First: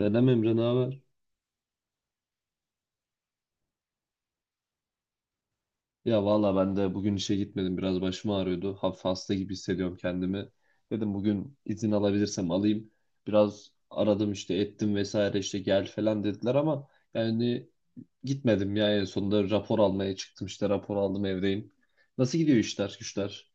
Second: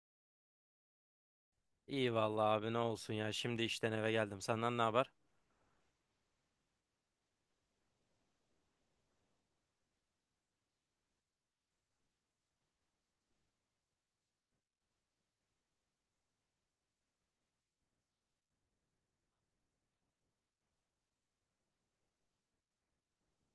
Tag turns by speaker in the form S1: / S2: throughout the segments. S1: Selam Emre, ne haber?
S2: İyi vallahi abi ne olsun ya. Şimdi işten eve geldim. Senden ne haber?
S1: Ya valla ben de bugün işe gitmedim. Biraz başım ağrıyordu. Hafif hasta gibi hissediyorum kendimi. Dedim bugün izin alabilirsem alayım. Biraz aradım işte, ettim vesaire, işte gel falan dediler ama yani gitmedim ya, en sonunda rapor almaya çıktım, işte rapor aldım, evdeyim. Nasıl gidiyor işler güçler?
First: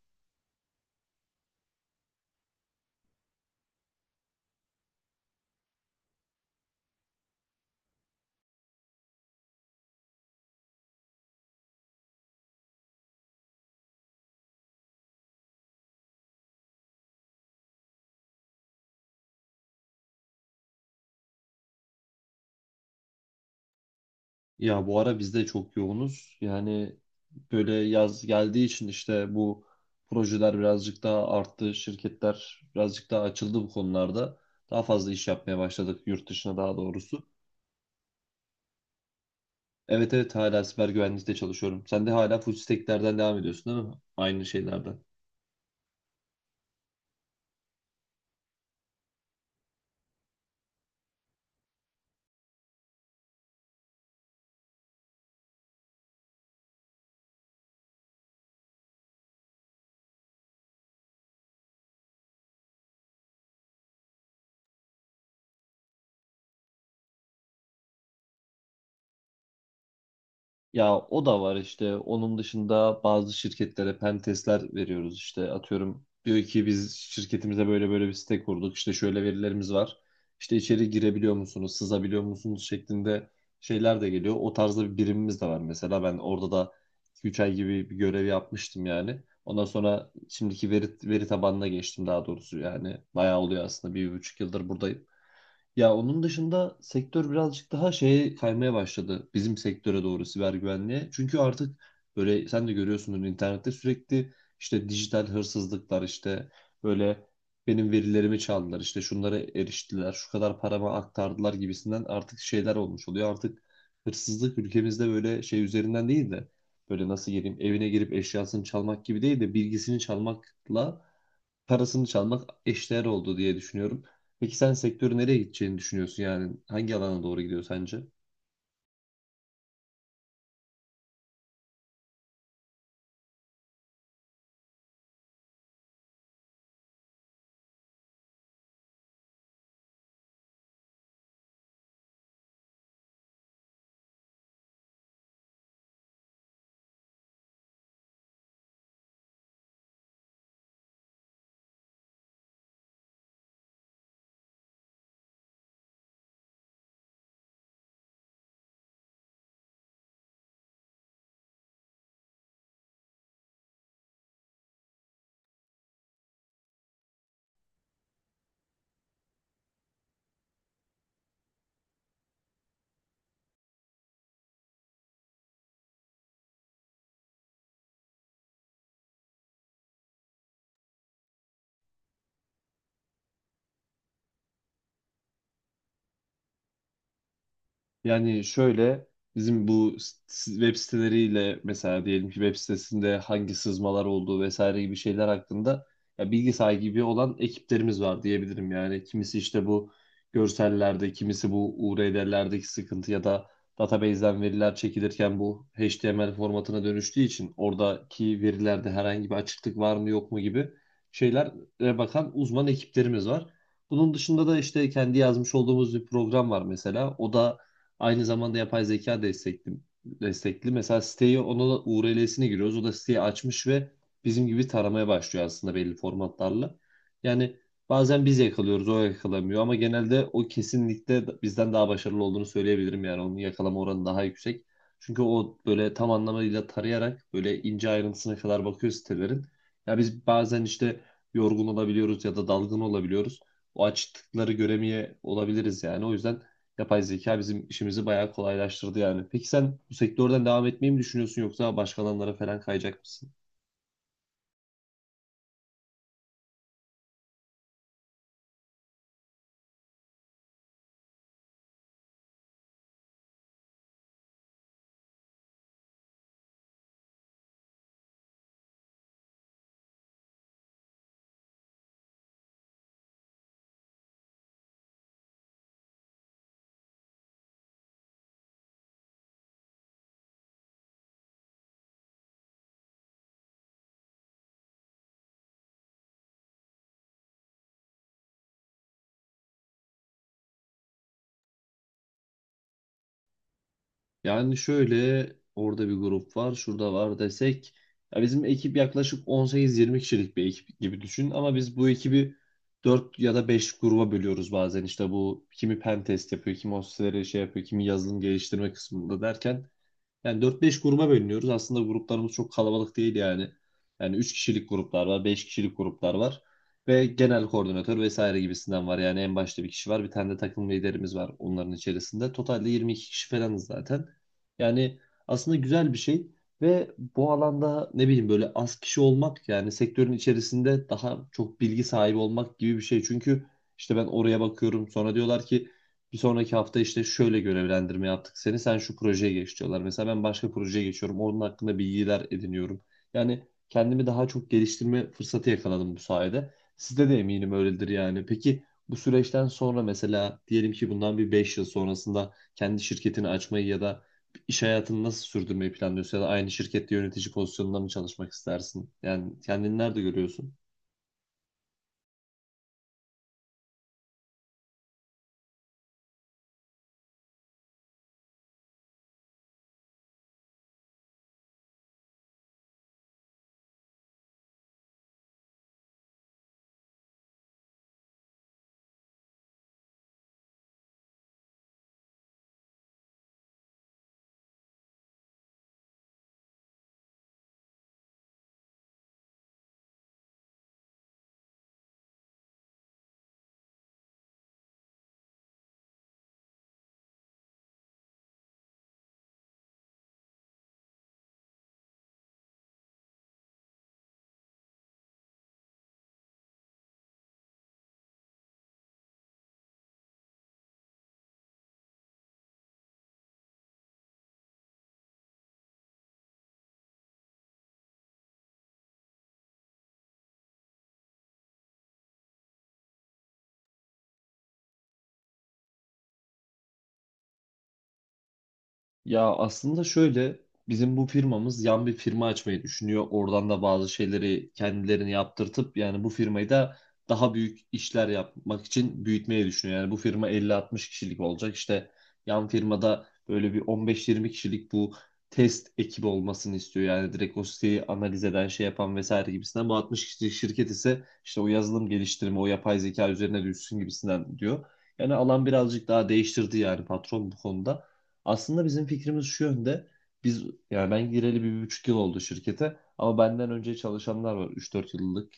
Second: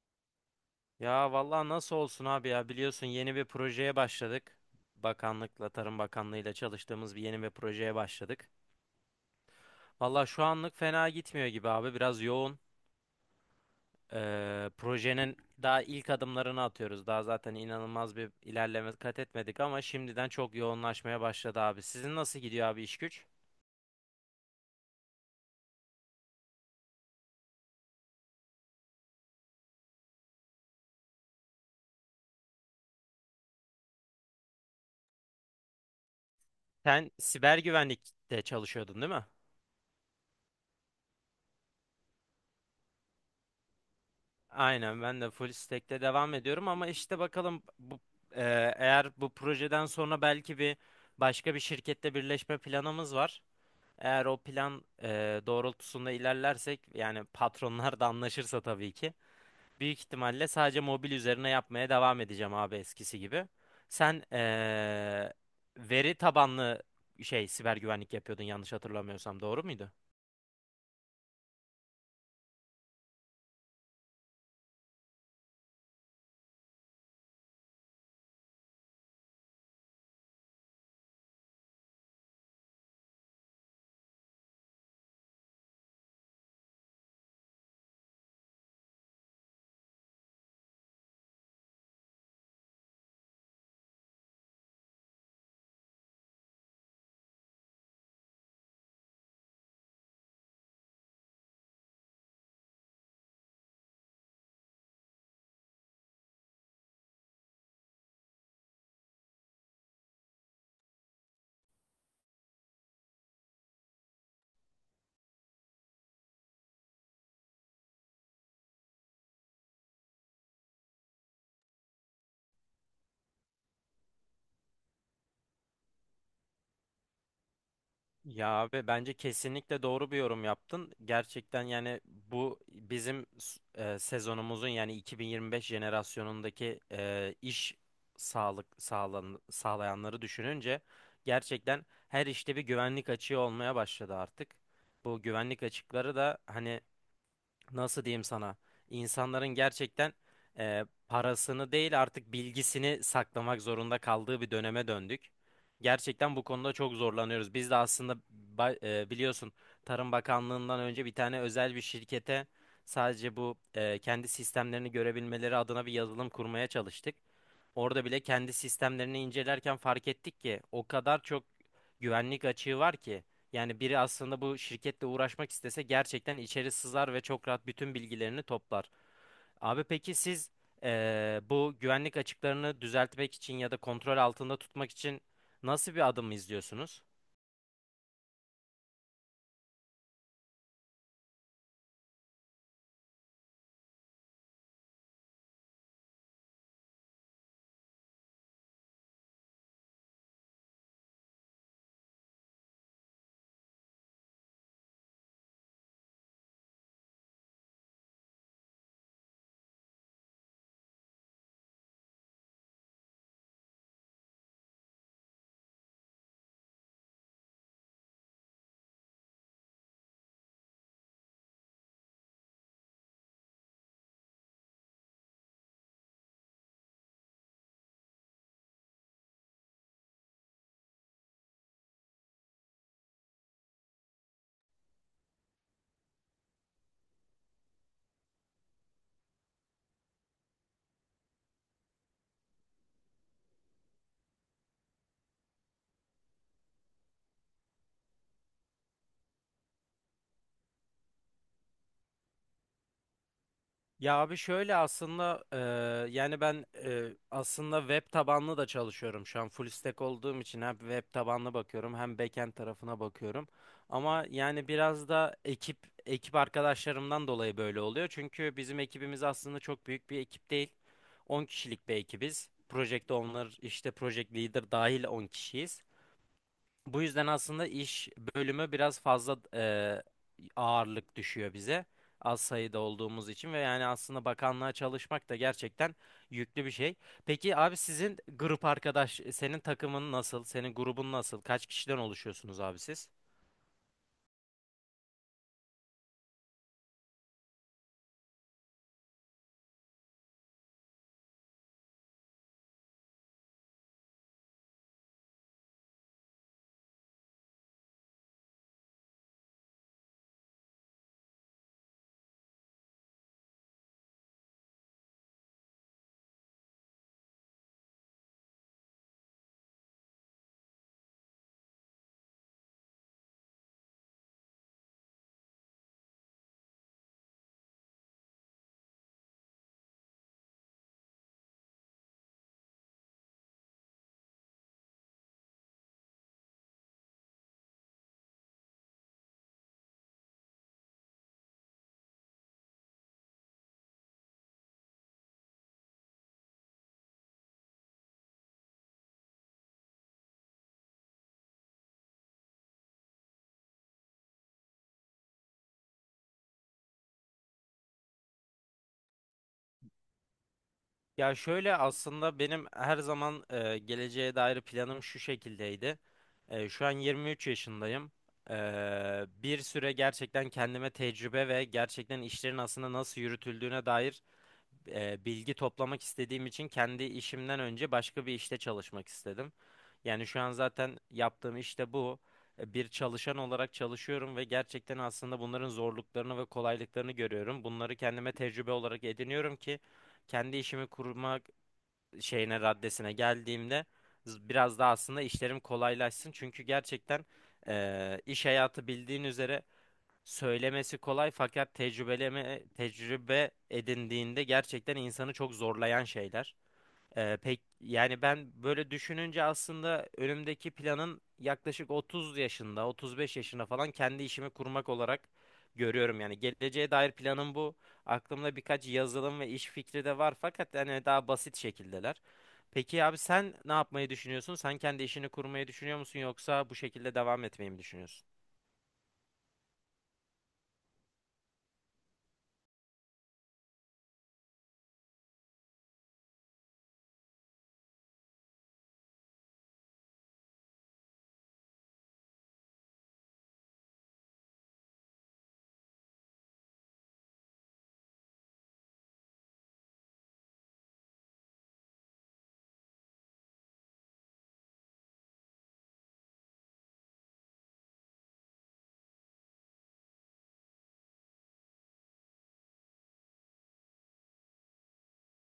S2: Ya vallahi nasıl olsun abi ya. Biliyorsun yeni bir projeye başladık. Bakanlıkla, Tarım Bakanlığıyla çalıştığımız bir yeni bir projeye başladık. Vallahi şu anlık fena gitmiyor gibi abi. Biraz yoğun. Projenin daha ilk adımlarını atıyoruz. Daha zaten inanılmaz bir ilerleme kat etmedik ama şimdiden çok yoğunlaşmaya başladı abi. Sizin nasıl gidiyor abi iş güç?
S1: Ya bu ara biz de çok yoğunuz. Yani böyle yaz geldiği için işte bu projeler birazcık daha arttı. Şirketler birazcık daha açıldı bu konularda. Daha fazla iş yapmaya başladık yurt dışına, daha
S2: Sen
S1: doğrusu.
S2: siber güvenlikte çalışıyordun değil mi?
S1: Evet, evet, hala siber güvenlikte çalışıyorum. Sen de hala full stack'lerden devam ediyorsun değil mi? Aynı şeylerden.
S2: Aynen ben de full stack'te devam ediyorum ama işte bakalım e, eğer bu projeden sonra belki bir başka bir şirkette birleşme planımız var. Eğer o plan doğrultusunda ilerlersek yani patronlar da anlaşırsa tabii ki büyük ihtimalle sadece mobil üzerine yapmaya devam edeceğim abi eskisi gibi. Sen veri tabanlı şey siber güvenlik yapıyordun yanlış hatırlamıyorsam doğru muydu?
S1: Ya o da var işte. Onun dışında bazı şirketlere pen testler veriyoruz işte. Atıyorum, diyor ki biz şirketimize böyle böyle bir site kurduk. İşte şöyle verilerimiz var. İşte içeri girebiliyor musunuz, sızabiliyor musunuz şeklinde şeyler de geliyor. O tarzda bir birimimiz de var mesela. Ben orada da 2-3 ay gibi bir görev yapmıştım yani. Ondan sonra şimdiki veri tabanına geçtim, daha doğrusu yani. Bayağı oluyor aslında. Bir, 1,5 yıldır buradayım. Ya onun dışında sektör birazcık daha şeye kaymaya başladı, bizim sektöre doğru, siber güvenliğe. Çünkü artık böyle sen de görüyorsundur, internette sürekli işte dijital hırsızlıklar, işte böyle benim verilerimi çaldılar, işte şunlara eriştiler, şu kadar parama aktardılar gibisinden artık şeyler olmuş oluyor. Artık hırsızlık ülkemizde böyle şey üzerinden değil de, böyle nasıl geleyim, evine girip eşyasını çalmak gibi değil de bilgisini çalmakla parasını çalmak eşdeğer oldu diye düşünüyorum. Peki sen sektörü nereye gideceğini düşünüyorsun yani? Hangi alana doğru gidiyor sence?
S2: Ya abi bence kesinlikle doğru bir yorum yaptın. Gerçekten yani bu bizim sezonumuzun yani 2025 jenerasyonundaki iş sağlayanları düşününce gerçekten her işte bir güvenlik açığı olmaya başladı artık. Bu güvenlik açıkları da hani nasıl diyeyim sana insanların gerçekten parasını değil artık bilgisini saklamak zorunda kaldığı bir döneme döndük. Gerçekten bu konuda çok zorlanıyoruz. Biz de aslında biliyorsun Tarım Bakanlığı'ndan önce bir tane özel bir şirkete sadece bu kendi sistemlerini görebilmeleri adına bir yazılım kurmaya çalıştık. Orada bile kendi sistemlerini incelerken fark ettik ki o kadar çok güvenlik açığı var ki yani biri aslında bu şirketle uğraşmak istese gerçekten içeri sızar ve çok rahat bütün bilgilerini toplar. Abi peki siz bu güvenlik açıklarını düzeltmek için ya da kontrol altında tutmak için nasıl bir adım izliyorsunuz?
S1: Yani şöyle, bizim bu web siteleriyle mesela, diyelim ki web sitesinde hangi sızmalar olduğu vesaire gibi şeyler hakkında ya bilgi sahibi olan ekiplerimiz var diyebilirim. Yani kimisi işte bu görsellerde, kimisi bu URL'lerdeki sıkıntı ya da database'den veriler çekilirken bu HTML formatına dönüştüğü için oradaki verilerde herhangi bir açıklık var mı yok mu gibi şeylere bakan uzman ekiplerimiz var. Bunun dışında da işte kendi yazmış olduğumuz bir program var mesela. O da aynı zamanda yapay zeka destekli. Mesela siteyi, ona da URL'sine giriyoruz. O da siteyi açmış ve bizim gibi taramaya başlıyor aslında, belli formatlarla. Yani bazen biz yakalıyoruz, o yakalamıyor ama genelde o kesinlikle bizden daha başarılı olduğunu söyleyebilirim, yani onun yakalama oranı daha yüksek. Çünkü o böyle tam anlamıyla tarayarak böyle ince ayrıntısına kadar bakıyor sitelerin. Ya biz bazen işte yorgun olabiliyoruz ya da dalgın olabiliyoruz. O açtıkları göremeye olabiliriz yani. O yüzden yapay zeka bizim işimizi bayağı kolaylaştırdı yani. Peki sen bu sektörden devam etmeyi mi düşünüyorsun yoksa başka alanlara falan kayacak mısın?
S2: Ya abi şöyle aslında yani ben aslında web tabanlı da çalışıyorum şu an full stack olduğum için hem web tabanlı bakıyorum hem backend tarafına bakıyorum. Ama yani biraz da ekip arkadaşlarımdan dolayı böyle oluyor. Çünkü bizim ekibimiz aslında çok büyük bir ekip değil. On kişilik bir ekibiz. Project owner işte project leader dahil 10 kişiyiz. Bu yüzden aslında iş bölümü biraz fazla ağırlık düşüyor bize. Az sayıda olduğumuz için ve yani aslında bakanlığa çalışmak da gerçekten yüklü bir şey. Peki abi sizin senin takımın nasıl? Senin grubun nasıl? Kaç kişiden oluşuyorsunuz abi siz?
S1: Yani şöyle, orada bir grup var, şurada var desek, ya bizim ekip yaklaşık 18-20 kişilik bir ekip gibi düşün ama biz bu ekibi 4 ya da 5 gruba bölüyoruz bazen. İşte bu, kimi pen test yapıyor, kimi o siteleri şey yapıyor, kimi yazılım geliştirme kısmında derken yani dört beş gruba bölünüyoruz. Aslında gruplarımız çok kalabalık değil yani. Yani 3 kişilik gruplar var, 5 kişilik gruplar var. Ve genel koordinatör vesaire gibisinden var. Yani en başta bir kişi var. Bir tane de takım liderimiz var onların içerisinde. Totalde 22 kişi falanız zaten. Yani aslında güzel bir şey. Ve bu alanda, ne bileyim, böyle az kişi olmak yani sektörün içerisinde daha çok bilgi sahibi olmak gibi bir şey. Çünkü işte ben oraya bakıyorum, sonra diyorlar ki bir sonraki hafta işte şöyle görevlendirme yaptık seni, sen şu projeye geç diyorlar. Mesela ben başka projeye geçiyorum, onun hakkında bilgiler ediniyorum. Yani kendimi daha çok geliştirme fırsatı yakaladım bu sayede. Sizde de eminim öyledir yani. Peki bu süreçten sonra, mesela diyelim ki bundan bir 5 yıl sonrasında kendi şirketini açmayı ya da iş hayatını nasıl sürdürmeyi planlıyorsun, ya da aynı şirkette yönetici pozisyonunda mı çalışmak istersin? Yani kendini nerede görüyorsun?
S2: Ya şöyle aslında benim her zaman geleceğe dair planım şu şekildeydi. Şu an 23 yaşındayım. E, Bir süre gerçekten kendime tecrübe ve gerçekten işlerin aslında nasıl yürütüldüğüne dair bilgi toplamak istediğim için kendi işimden önce başka bir işte çalışmak istedim. Yani şu an zaten yaptığım işte bu. Bir çalışan olarak çalışıyorum ve gerçekten aslında bunların zorluklarını ve kolaylıklarını görüyorum. Bunları kendime tecrübe olarak ediniyorum ki kendi işimi kurmak raddesine geldiğimde biraz daha aslında işlerim kolaylaşsın. Çünkü gerçekten iş hayatı bildiğin üzere söylemesi kolay fakat tecrübe edindiğinde gerçekten insanı çok zorlayan şeyler. Pek yani ben böyle düşününce aslında önümdeki planın yaklaşık 30 yaşında, 35 yaşında falan kendi işimi kurmak olarak görüyorum. Yani geleceğe dair planım bu. Aklımda birkaç yazılım ve iş fikri de var fakat hani daha basit şekildeler. Peki abi sen ne yapmayı düşünüyorsun? Sen kendi işini kurmayı düşünüyor musun yoksa bu şekilde devam etmeyi mi düşünüyorsun?
S1: Ya aslında şöyle, bizim bu firmamız yan bir firma açmayı düşünüyor. Oradan da bazı şeyleri kendilerini yaptırtıp yani bu firmayı da daha büyük işler yapmak için büyütmeyi düşünüyor. Yani bu firma 50-60 kişilik olacak. İşte yan firmada böyle bir on beş 20 kişilik bu test ekibi olmasını istiyor. Yani direkt o siteyi analiz eden, şey yapan vesaire gibisinden. Bu 60 kişilik şirket ise işte o yazılım geliştirme, o yapay zeka üzerine düşsün gibisinden diyor. Yani alan birazcık daha değiştirdi yani patron bu konuda. Aslında bizim fikrimiz şu yönde. Biz, yani ben gireli bir, bir buçuk yıl oldu şirkete, ama benden önce çalışanlar var. 3-4 yıllık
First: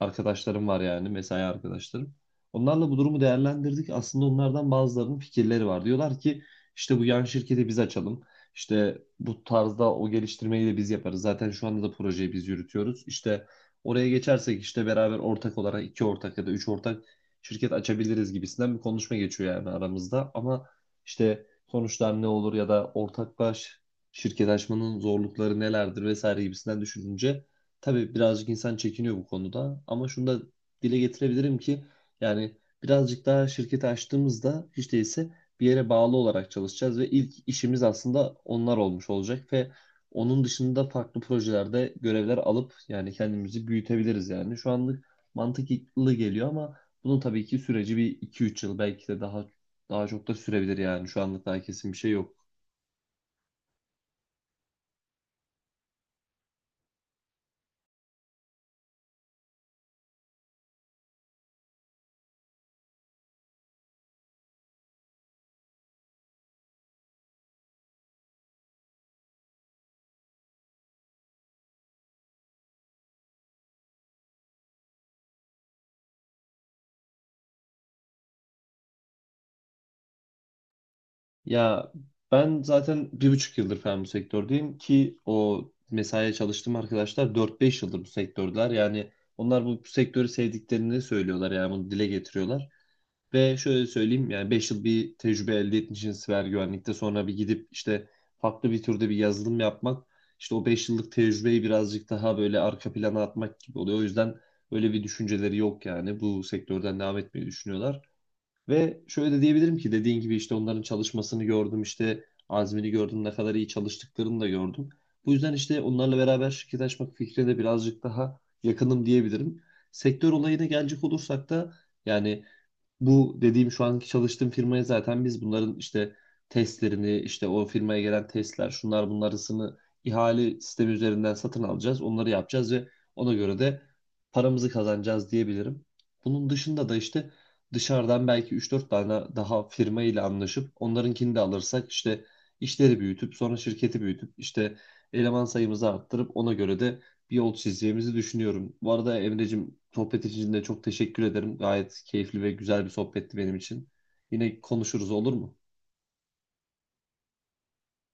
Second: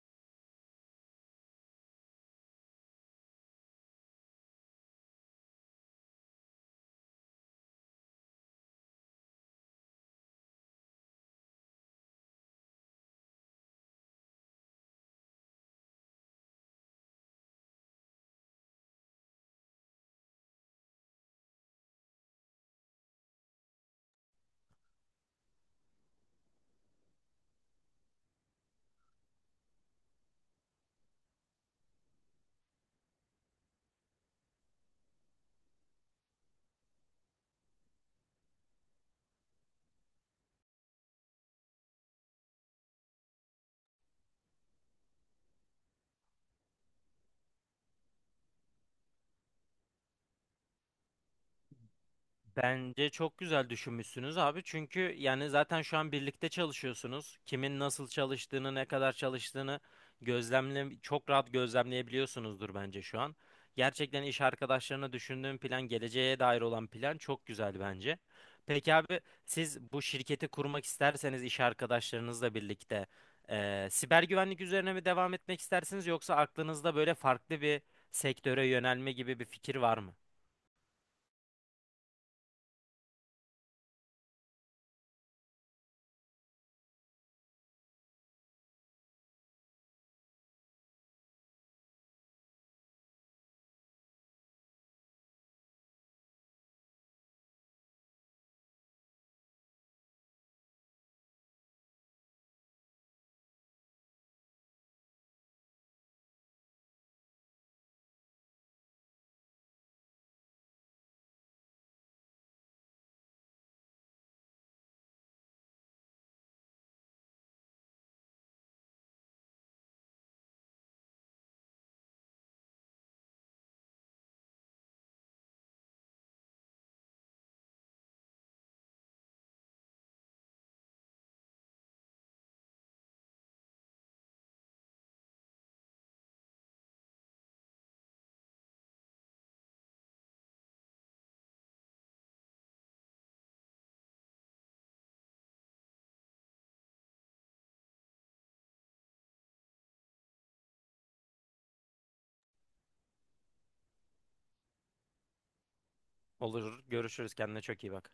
S1: arkadaşlarım var, yani mesai arkadaşlarım. Onlarla bu durumu değerlendirdik. Aslında onlardan bazılarının fikirleri var. Diyorlar ki işte bu yan şirketi biz açalım. İşte bu tarzda o geliştirmeyi de biz yaparız. Zaten şu anda da projeyi biz yürütüyoruz. İşte oraya geçersek işte beraber ortak olarak iki ortak ya da üç ortak şirket açabiliriz gibisinden bir konuşma geçiyor yani aramızda. Ama işte sonuçlar ne olur ya da ortaklaş şirket açmanın zorlukları nelerdir vesaire gibisinden düşününce tabii birazcık insan çekiniyor bu konuda, ama şunu da dile getirebilirim ki yani, birazcık daha şirketi açtığımızda hiç değilse bir yere bağlı olarak çalışacağız ve ilk işimiz aslında onlar olmuş olacak ve onun dışında farklı projelerde görevler alıp yani kendimizi büyütebiliriz yani. Şu anlık mantıklı geliyor ama bunun tabii ki süreci bir iki üç yıl, belki de daha çok da sürebilir yani. Şu anda daha kesin bir şey yok.
S2: Bence çok güzel düşünmüşsünüz abi. Çünkü yani zaten şu an birlikte çalışıyorsunuz. Kimin nasıl çalıştığını, ne kadar çalıştığını çok rahat gözlemleyebiliyorsunuzdur bence şu an. Gerçekten iş arkadaşlarına düşündüğüm plan, geleceğe dair olan plan çok güzel bence. Peki abi siz bu şirketi kurmak isterseniz iş arkadaşlarınızla birlikte siber güvenlik üzerine mi devam etmek istersiniz yoksa aklınızda böyle farklı bir sektöre yönelme gibi bir fikir var mı?
S1: Ya ben zaten 1,5 yıldır falan bu sektördeyim, ki o mesaiye çalıştığım arkadaşlar 4-5 yıldır bu sektördeler. Yani onlar bu sektörü sevdiklerini söylüyorlar, yani bunu dile getiriyorlar. Ve şöyle söyleyeyim, yani 5 yıl bir tecrübe elde etmişsiniz siber güvenlikte, sonra bir gidip işte farklı bir türde bir yazılım yapmak işte o 5 yıllık tecrübeyi birazcık daha böyle arka plana atmak gibi oluyor. O yüzden öyle bir düşünceleri yok, yani bu sektörden devam etmeyi düşünüyorlar. Ve şöyle de diyebilirim ki, dediğin gibi işte onların çalışmasını gördüm, işte azmini gördüm, ne kadar iyi çalıştıklarını da gördüm. Bu yüzden işte onlarla beraber şirket açmak fikrine de birazcık daha yakınım diyebilirim. Sektör olayına gelecek olursak da, yani bu dediğim şu anki çalıştığım firmaya zaten biz bunların işte testlerini, işte o firmaya gelen testler, şunlar bunlarısını ihale sistemi üzerinden satın alacağız. Onları yapacağız ve ona göre de paramızı kazanacağız diyebilirim. Bunun dışında da işte dışarıdan belki 3-4 tane daha firma ile anlaşıp onlarınkini de alırsak işte işleri büyütüp sonra şirketi büyütüp işte eleman sayımızı arttırıp ona göre de bir yol çizeceğimizi düşünüyorum. Bu arada Emre'cim, sohbet için de çok teşekkür ederim. Gayet keyifli ve güzel bir sohbetti benim için. Yine konuşuruz, olur mu?
S2: Olur, görüşürüz. Kendine çok iyi bak.